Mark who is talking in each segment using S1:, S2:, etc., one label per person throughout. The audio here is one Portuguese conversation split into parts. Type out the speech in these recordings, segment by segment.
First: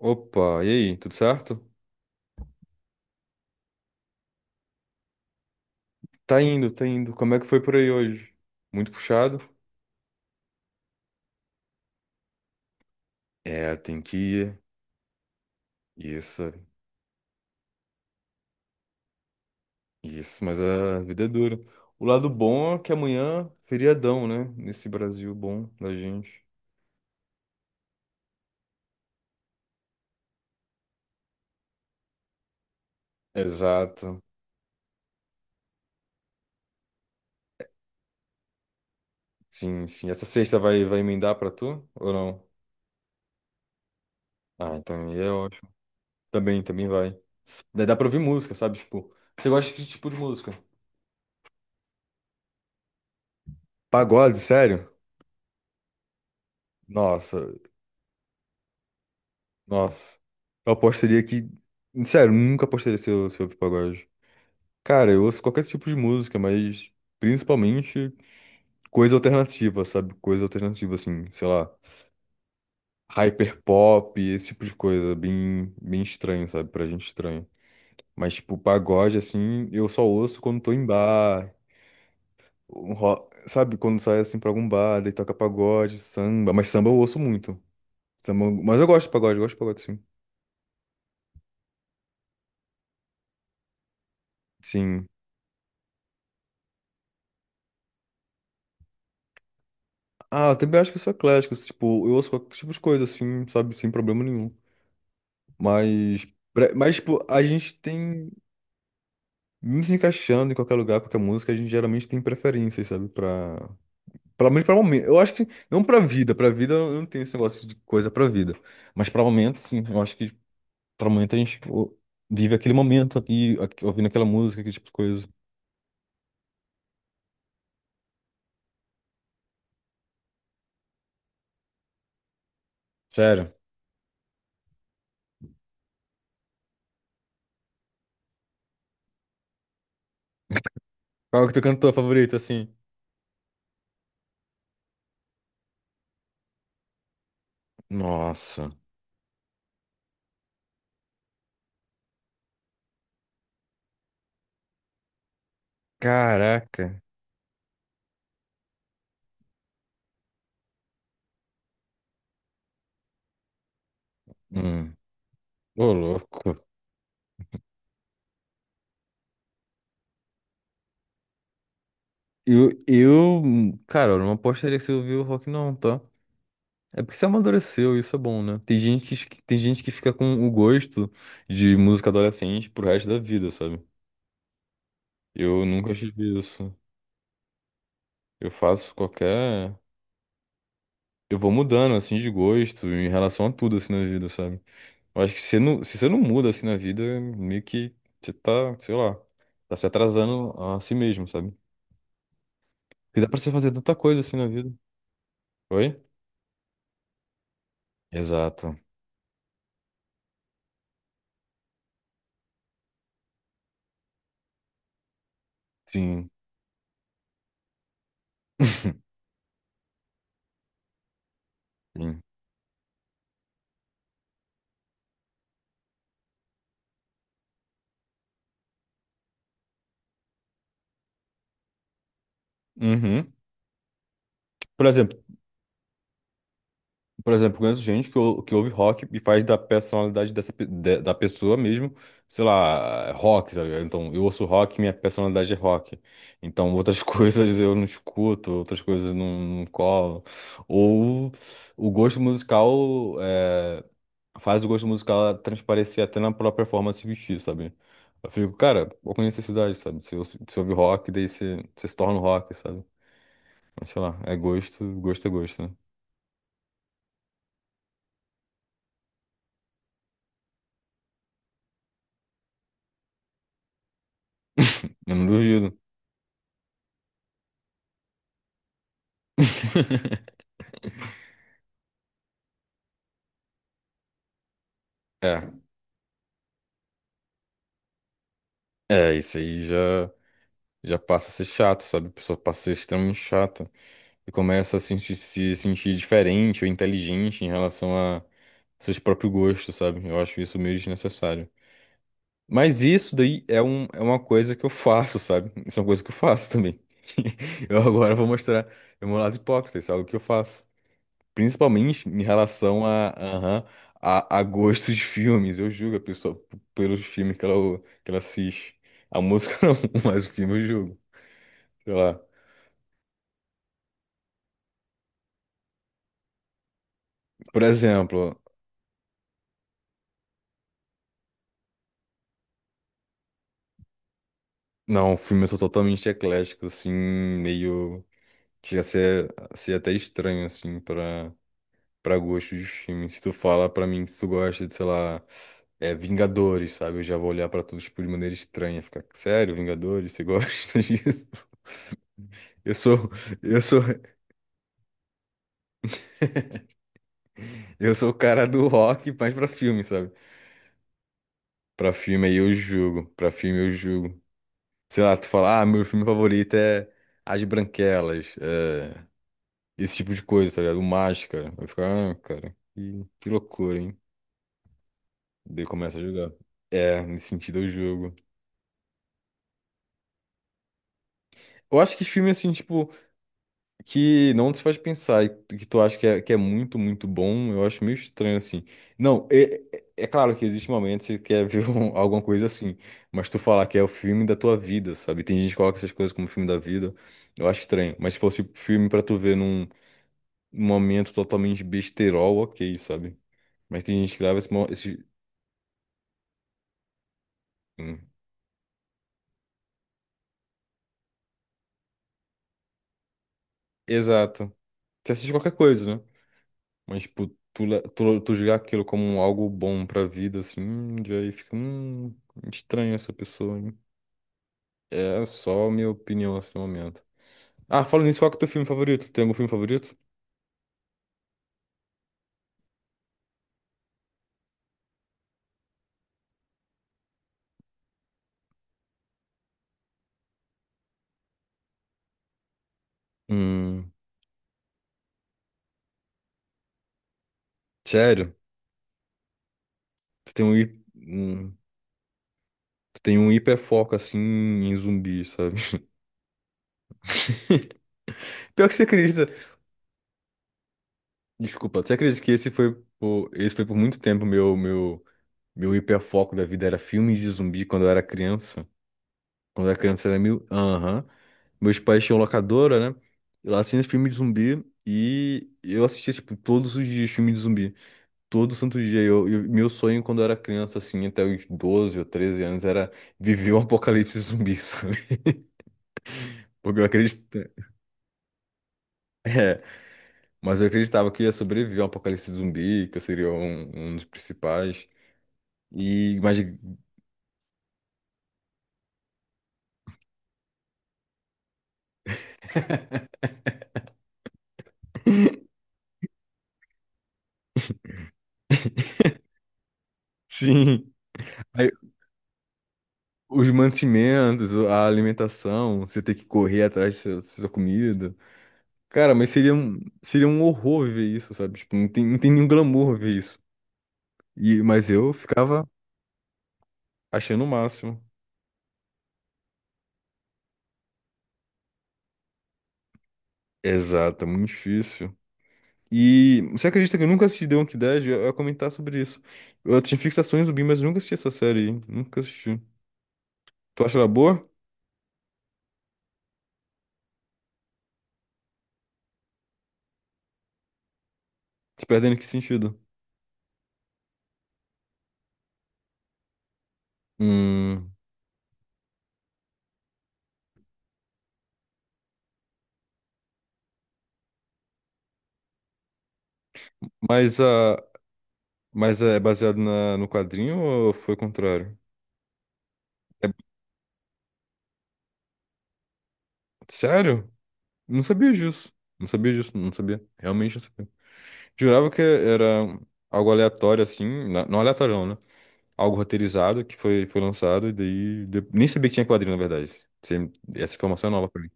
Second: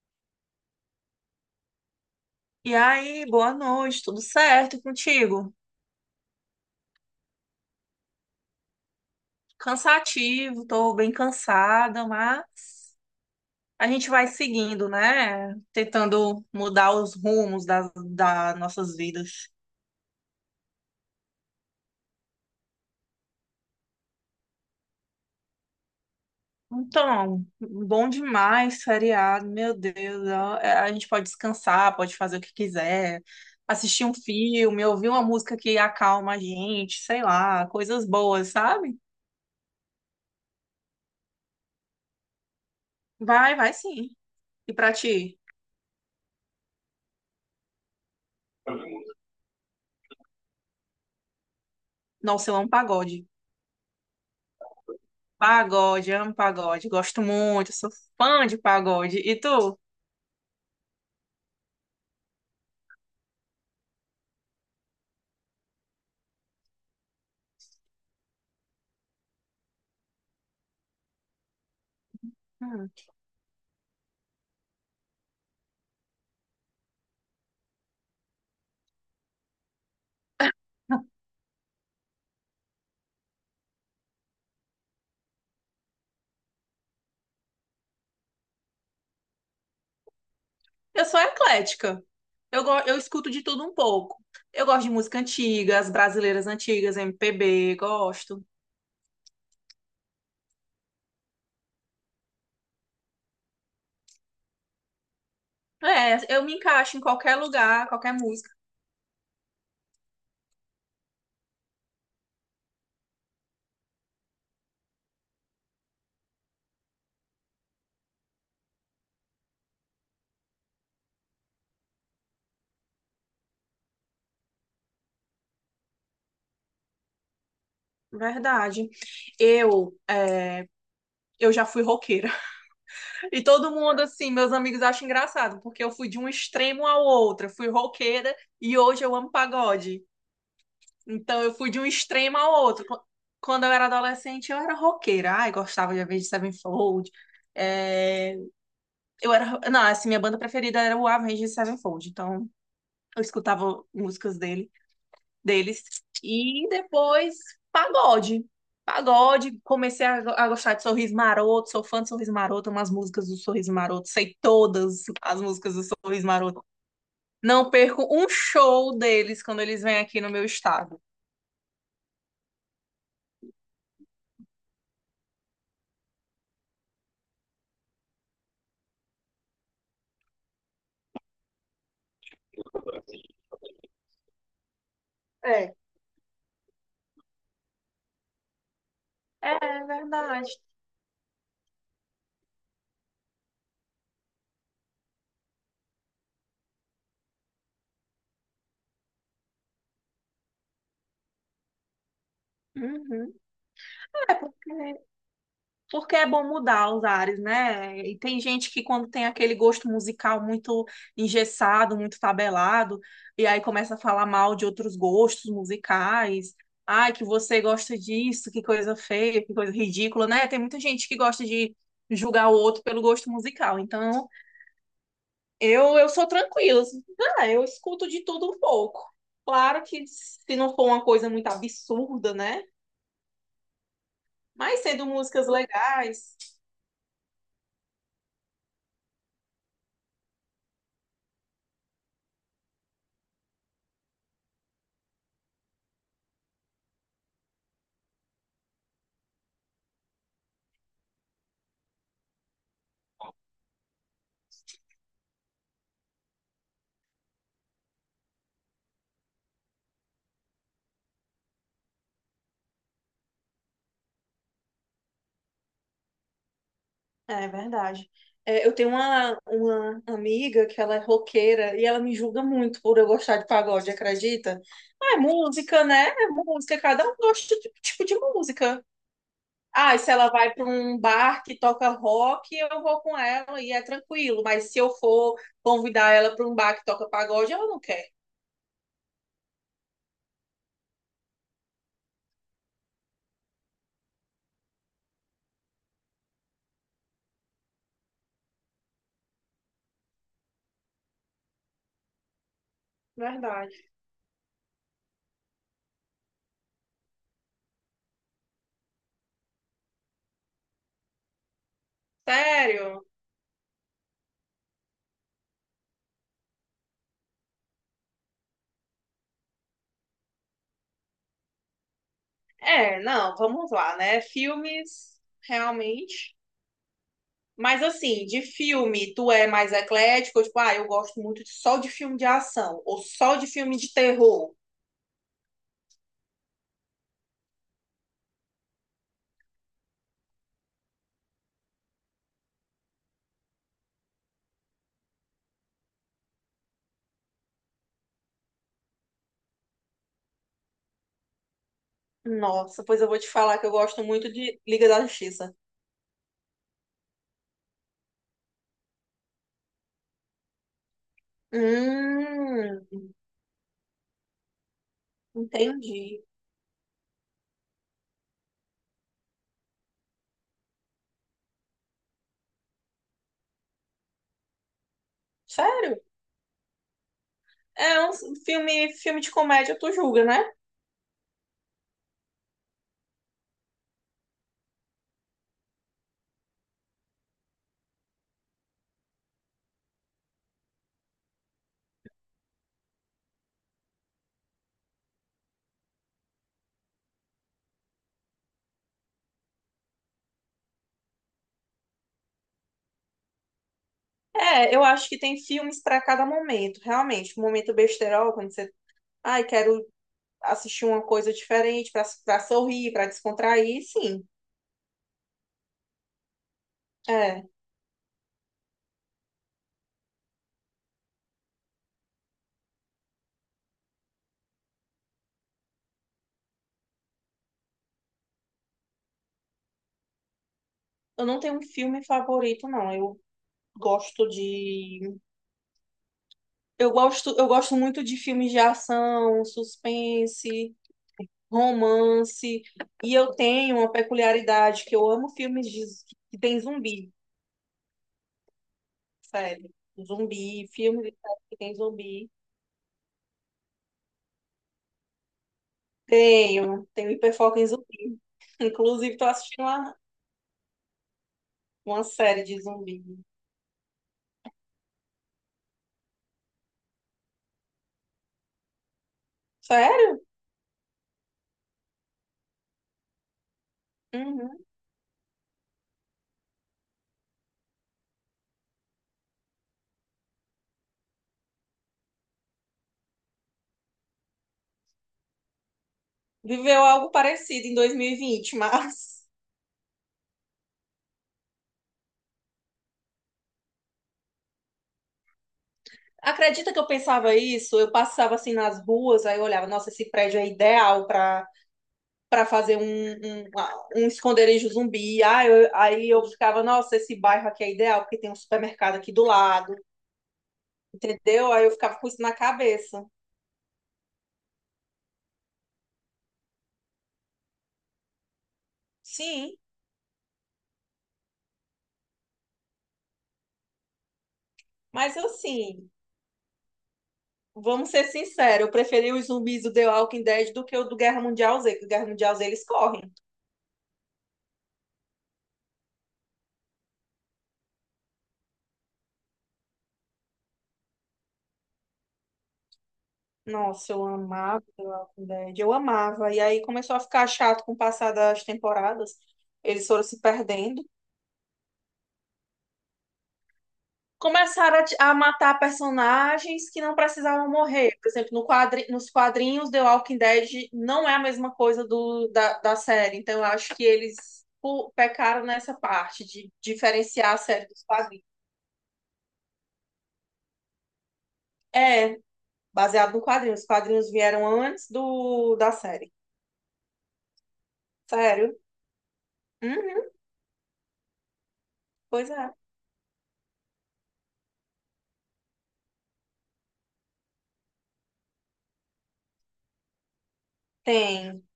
S1: Opa, e aí, tudo certo?
S2: E aí, boa noite, tudo certo e contigo?
S1: Tá indo, tá indo. Como é que foi por aí hoje? Muito puxado?
S2: Cansativo, tô bem cansada, mas
S1: É,
S2: a
S1: tem
S2: gente
S1: que
S2: vai
S1: ir.
S2: seguindo, né? Tentando
S1: Isso,
S2: mudar os rumos das nossas vidas.
S1: isso, mas a vida é dura. O lado bom é que amanhã, feriadão, né? Nesse Brasil bom da gente.
S2: Então, bom demais, feriado, meu Deus. Ó, a gente pode descansar, pode fazer o que quiser, assistir um
S1: Exato.
S2: filme, ouvir uma música que acalma a gente, sei lá, coisas boas, sabe?
S1: Sim, sim. Essa sexta vai emendar pra tu ou não?
S2: Vai, vai sim. E
S1: Ah,
S2: pra
S1: então aí é
S2: ti?
S1: ótimo. Também, também vai. Daí dá pra ouvir música, sabe? Tipo, você gosta de que tipo de música?
S2: Nossa, eu amo pagode.
S1: Pagode, sério?
S2: Pagode, amo pagode, gosto
S1: Nossa,
S2: muito, sou fã de pagode. E tu?
S1: nossa. Eu apostaria que. Sério, nunca apostaria se eu ouvir pagode. Cara, eu ouço qualquer tipo de música, mas principalmente coisa alternativa, sabe? Coisa alternativa, assim, sei lá,
S2: Hum.
S1: hyperpop, esse tipo de coisa, bem, bem estranho, sabe? Pra gente estranho. Mas, tipo, pagode, assim, eu só ouço quando tô em bar, sabe? Quando sai, assim, pra algum bar, daí toca pagode, samba. Mas samba eu ouço muito. Samba. Mas eu gosto de pagode, eu gosto de pagode, sim.
S2: Eu sou eclética. Eu escuto de tudo um pouco. Eu gosto de
S1: Sim.
S2: música antiga, as brasileiras antigas, MPB, gosto.
S1: Ah, eu também acho que eu sou eclético, tipo, eu ouço qualquer tipo de coisa, assim, sabe, sem problema nenhum. Mas,
S2: É, eu me
S1: mas
S2: encaixo em
S1: tipo,
S2: qualquer
S1: a gente
S2: lugar, qualquer
S1: tem,
S2: música.
S1: mesmo se encaixando em qualquer lugar, qualquer música, a gente geralmente tem preferências, sabe, pra. Pelo menos pra momento. Eu acho que, não pra vida, pra vida eu não tenho esse negócio de coisa pra vida. Mas pra momento, sim, eu acho que pra momento a gente, tipo, vive aquele momento aqui, ouvindo aquela música, aquele tipo de coisa.
S2: Verdade. Eu, é, eu já fui roqueira. E
S1: Sério.
S2: todo mundo, assim, meus amigos acham engraçado, porque eu fui de um extremo ao outro. Eu fui roqueira e hoje eu amo pagode. Então
S1: Qual é o
S2: eu
S1: teu
S2: fui de um
S1: cantor favorito,
S2: extremo ao
S1: assim?
S2: outro. Quando eu era adolescente, eu era roqueira. Ai, gostava de Avenged Sevenfold. É,
S1: Nossa.
S2: Eu era... Não, assim, minha banda preferida era o Avenged Sevenfold. Então eu escutava músicas deles. E
S1: Caraca.
S2: depois, pagode. Pagode, a gostar de Sorriso Maroto, sou fã de Sorriso Maroto, umas músicas do Sorriso Maroto, sei
S1: Hum,
S2: todas as músicas do
S1: ô
S2: Sorriso
S1: louco.
S2: Maroto. Não perco um show deles quando eles vêm aqui no meu estado.
S1: Cara, eu não apostaria que você ouviu o rock, não, tá? É porque você amadureceu, isso é bom, né? Tem gente que fica com o gosto de música adolescente pro resto da vida, sabe? Eu
S2: É,
S1: nunca tive isso. Eu faço qualquer.
S2: é verdade.
S1: Eu vou mudando, assim, de gosto em relação a tudo, assim, na vida, sabe? Eu acho que se, não, se você não muda, assim, na vida, meio que você tá, sei lá, tá se atrasando a si mesmo, sabe? Porque dá
S2: Uhum.
S1: pra você fazer tanta coisa, assim, na vida.
S2: É,
S1: Oi?
S2: porque é bom mudar os ares, né? E tem gente
S1: Exato.
S2: que quando tem aquele gosto musical muito engessado, muito tabelado, e aí começa a falar mal de outros gostos
S1: Sim.
S2: musicais. Ai, que você gosta disso, que coisa feia, que coisa ridícula, né? Tem muita gente que gosta de
S1: Sim.
S2: julgar o outro pelo gosto musical. Então, eu sou tranquila assim. Ah, eu escuto de tudo um pouco. Claro que se não for uma coisa muito absurda, né?
S1: Uhum.
S2: Mas
S1: Por
S2: sendo
S1: exemplo,
S2: músicas legais,
S1: por exemplo, conheço gente que ouve rock e faz da personalidade da pessoa mesmo, sei lá, rock, tá ligado? Então, eu ouço rock, minha personalidade é rock. Então, outras coisas eu não escuto, outras coisas eu não colo. Ou o gosto musical é, faz o gosto musical transparecer até na própria forma de se vestir, sabe? Eu fico, cara, qual que é a necessidade, sabe? Se você se ouve rock, daí você se torna um rock, sabe? Mas sei lá, é gosto, gosto é gosto, né?
S2: é verdade. É, eu tenho uma amiga que ela é roqueira e ela me julga muito por eu gostar de pagode, acredita? Ah,
S1: Eu
S2: é
S1: não duvido.
S2: música, né? É música, cada um gosta de um tipo de música. Ah, e se ela vai para um bar que toca rock, eu vou com ela e é tranquilo. Mas se eu for
S1: É,
S2: convidar ela para um bar que toca pagode, ela não quer.
S1: é, isso aí já passa a ser chato, sabe? A pessoa passa a ser extremamente chata e começa a se sentir diferente ou inteligente em relação a seus próprios gostos, sabe? Eu acho isso meio desnecessário. Mas isso daí é,
S2: Verdade.
S1: um, é uma coisa que eu faço, sabe? Isso é uma coisa que eu faço também. Eu agora vou mostrar o meu lado hipócrita, isso é algo que eu faço. Principalmente em relação
S2: Sério?
S1: a, aham, a gostos de filmes. Eu julgo a pessoa pelos filmes que ela assiste. A música não, mas o filme eu julgo. Sei lá.
S2: É, não, vamos lá, né? Filmes, realmente.
S1: Por
S2: Mas assim,
S1: exemplo,
S2: de filme, tu é mais eclético? Tipo, ah, eu gosto muito só de filme de ação, ou só de filme de terror.
S1: não, o filme eu sou totalmente eclético, assim, meio. Chega a ser até estranho, assim, pra gostos de filme. Se tu fala pra mim que tu gosta de, sei lá, é, Vingadores, sabe? Eu já vou olhar pra tu, tipo, de maneira estranha. Ficar, sério, Vingadores, você gosta disso? Eu
S2: Nossa, pois eu
S1: sou.
S2: vou te falar
S1: Eu
S2: que eu
S1: sou
S2: gosto muito de Liga da Justiça.
S1: Eu sou o cara do rock, mas pra filme, sabe? Pra filme aí eu
S2: Hum,
S1: julgo. Pra filme eu julgo. Sei lá, tu fala, ah, meu filme
S2: entendi.
S1: favorito é As Branquelas, esse tipo de coisa, tá ligado? O Máscara. Eu fico, ah, cara, que loucura, hein? Daí
S2: Sério?
S1: começa a julgar. É, nesse sentido eu
S2: É
S1: julgo.
S2: um filme de comédia, tu julga, né?
S1: Eu acho que filme, assim, tipo, que não te faz pensar e que tu acha que é muito, muito bom, eu acho meio estranho assim. Não, é claro que existe momentos que você quer ver alguma coisa assim, mas tu falar que é o filme da tua vida, sabe? Tem gente que coloca essas coisas como filme da vida, eu acho estranho. Mas se fosse filme pra tu ver num momento totalmente besterol, ok, sabe? Mas tem gente que leva esse. mo-
S2: É, eu
S1: esse...
S2: acho que tem filmes pra cada momento, realmente. Momento
S1: Hum,
S2: besterol, quando você, ai, quero assistir uma coisa diferente, pra sorrir, pra descontrair, sim.
S1: exato. Você assiste qualquer coisa, né? Mas, tipo,
S2: É.
S1: tu julgar aquilo como algo bom pra vida, assim, já aí fica, estranho essa pessoa, hein? É só a minha opinião nesse momento. Ah, falando nisso, qual que é o teu filme favorito? Tem algum filme favorito?
S2: Eu não tenho um filme favorito, não. Eu gosto de. Eu gosto muito de filmes de ação, suspense, romance. E eu tenho uma
S1: Hum,
S2: peculiaridade que eu amo filmes que tem zumbi,
S1: sério?
S2: sério.
S1: Tu tem um,
S2: Zumbi,
S1: hi-
S2: filmes de série que
S1: hum,
S2: tem zumbi.
S1: tu tem um hiperfoco, assim, em zumbi, sabe?
S2: Tenho, tenho hiperfoco em zumbi.
S1: Pior que você
S2: Inclusive,
S1: acredita. Desculpa, você
S2: uma
S1: acredita que
S2: série
S1: esse
S2: de
S1: foi
S2: zumbi.
S1: por, esse foi por muito tempo meu hiperfoco da vida era filmes de zumbi quando eu era criança? Quando era criança era
S2: Sério?
S1: mil. Aham. Meus pais tinham locadora, né? E lá tinha filme de
S2: Uhum.
S1: zumbi. E eu assistia, tipo, todos os dias filme de zumbi. Todo santo dia. Meu sonho quando eu era criança, assim, até os 12 ou 13 anos, era viver um apocalipse zumbi, sabe? Porque eu
S2: Viveu algo parecido
S1: acreditava.
S2: em 2020, mas
S1: É, mas eu acreditava que eu ia sobreviver ao apocalipse zumbi, que eu seria um dos principais. E, mas,
S2: acredita que eu pensava isso? Eu passava assim nas ruas, aí eu olhava, nossa, esse prédio é ideal para para fazer um, um, um esconderijo zumbi. Aí eu ficava, nossa, esse bairro aqui é ideal, porque tem um supermercado aqui do lado,
S1: sim.
S2: entendeu? Aí
S1: Aí,
S2: eu ficava com isso na cabeça.
S1: os mantimentos, a alimentação, você ter que correr atrás da sua comida. Cara, mas seria
S2: Sim,
S1: um, seria um horror ver isso, sabe? Tipo, não tem nenhum glamour ver isso. Mas eu
S2: mas
S1: ficava
S2: assim,
S1: achando o
S2: vamos
S1: máximo.
S2: ser sinceros, eu preferi os zumbis do The Walking Dead do que o do Guerra Mundial Z, que o Guerra Mundial Z eles correm.
S1: Exato, é muito difícil. E você acredita que eu nunca assisti The Walking Dead? Eu ia comentar sobre isso. Eu tinha fixações zumbi, mas eu nunca assisti essa série aí. Nunca assisti. Tu
S2: Nossa,
S1: acha
S2: eu
S1: ela boa?
S2: amava The Walking Dead, eu amava. E aí começou a ficar chato com o passar das temporadas. Eles foram se perdendo.
S1: Se perdendo em que sentido?
S2: Começaram a matar personagens que não precisavam
S1: Hum,
S2: morrer. Por exemplo, no quadri, nos quadrinhos The Walking Dead não é a mesma coisa da série. Então eu acho que eles pecaram nessa parte de diferenciar a
S1: mas,
S2: série
S1: a,
S2: dos quadrinhos.
S1: mas é baseado no quadrinho ou foi o contrário?
S2: É, baseado no
S1: É-
S2: quadrinho. Os quadrinhos vieram antes da série.
S1: Sério? Não sabia
S2: Sério?
S1: disso. Não sabia disso, não sabia.
S2: Uhum,
S1: Realmente não sabia. Jurava que
S2: pois é.
S1: era algo aleatório, assim. Não aleatório, não, né? Algo roteirizado que foi lançado e daí. Nem sabia que tinha quadrinho, na verdade. Essa informação é nova pra
S2: Tem,
S1: mim.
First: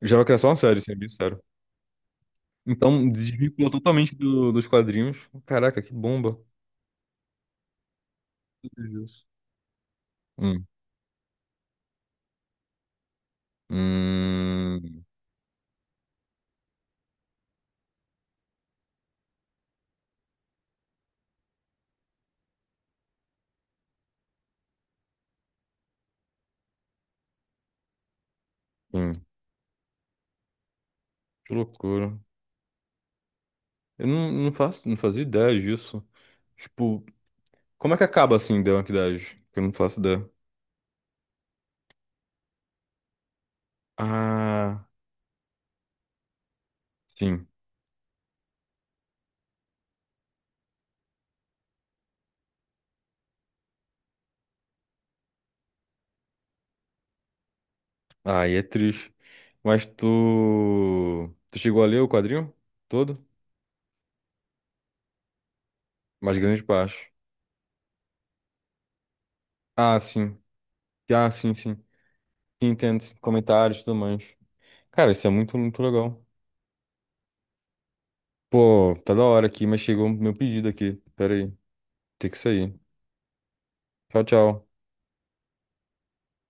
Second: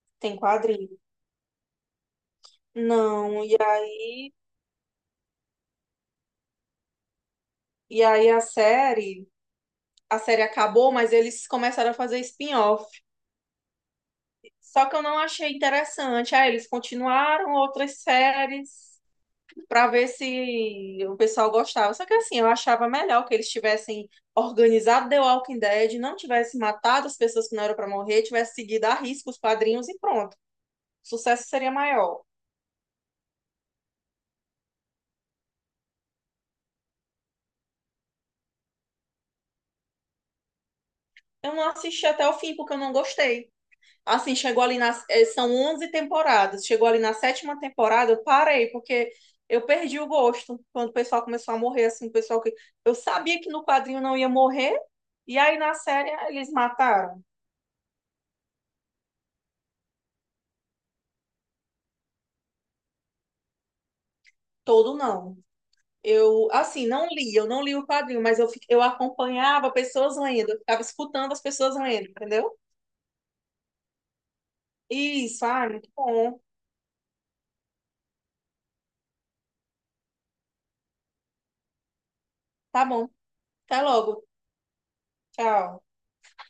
S1: Eu jurava que
S2: tem
S1: era só uma série, sendo
S2: quadrinho.
S1: bem sério. Então,
S2: Não,
S1: desvinculou totalmente
S2: aí,
S1: dos quadrinhos. Caraca, que bomba.
S2: e aí
S1: Meu Deus.
S2: a série
S1: Hum.
S2: acabou, mas eles começaram a fazer spin-off. Só que eu
S1: Hum.
S2: não achei interessante. Aí eles continuaram outras séries para ver se o pessoal gostava. Só que assim, eu achava melhor que eles tivessem organizado The Walking Dead, não tivesse matado as pessoas que não eram para morrer, tivesse seguido a
S1: hum,
S2: risco os quadrinhos e pronto. O sucesso
S1: Que
S2: seria
S1: loucura.
S2: maior.
S1: Eu não, não faço, não fazia ideia disso. Tipo, como é que acaba assim, The Walking Dead? Que eu não faço ideia.
S2: Eu não assisti até o fim porque eu não gostei. Assim, chegou ali
S1: Ah,
S2: nas. Eh, São 11 temporadas. Chegou ali na
S1: sim.
S2: sétima temporada, eu parei, porque eu perdi o gosto. Quando o pessoal começou a morrer, assim, o pessoal que. Eu sabia que no quadrinho não ia morrer, e aí na série eles mataram.
S1: Aí é triste. Mas tu. Tu chegou a ler o quadrinho? Todo?
S2: Todo não.
S1: Mais
S2: Eu,
S1: grande
S2: assim,
S1: parte.
S2: não li, eu não li o quadrinho, mas eu acompanhava
S1: Ah,
S2: pessoas
S1: sim.
S2: lendo, eu ficava
S1: Ah,
S2: escutando as
S1: sim,
S2: pessoas
S1: sim.
S2: lendo, entendeu?
S1: Entendo. Comentários e tudo mais. Cara, isso é
S2: Isso,
S1: muito,
S2: ah,
S1: muito
S2: muito
S1: legal.
S2: bom.
S1: Pô, tá da hora aqui, mas chegou meu pedido aqui. Pera aí. Tem que sair.
S2: Tá bom. Até
S1: Tchau,
S2: logo.
S1: tchau.
S2: Tchau.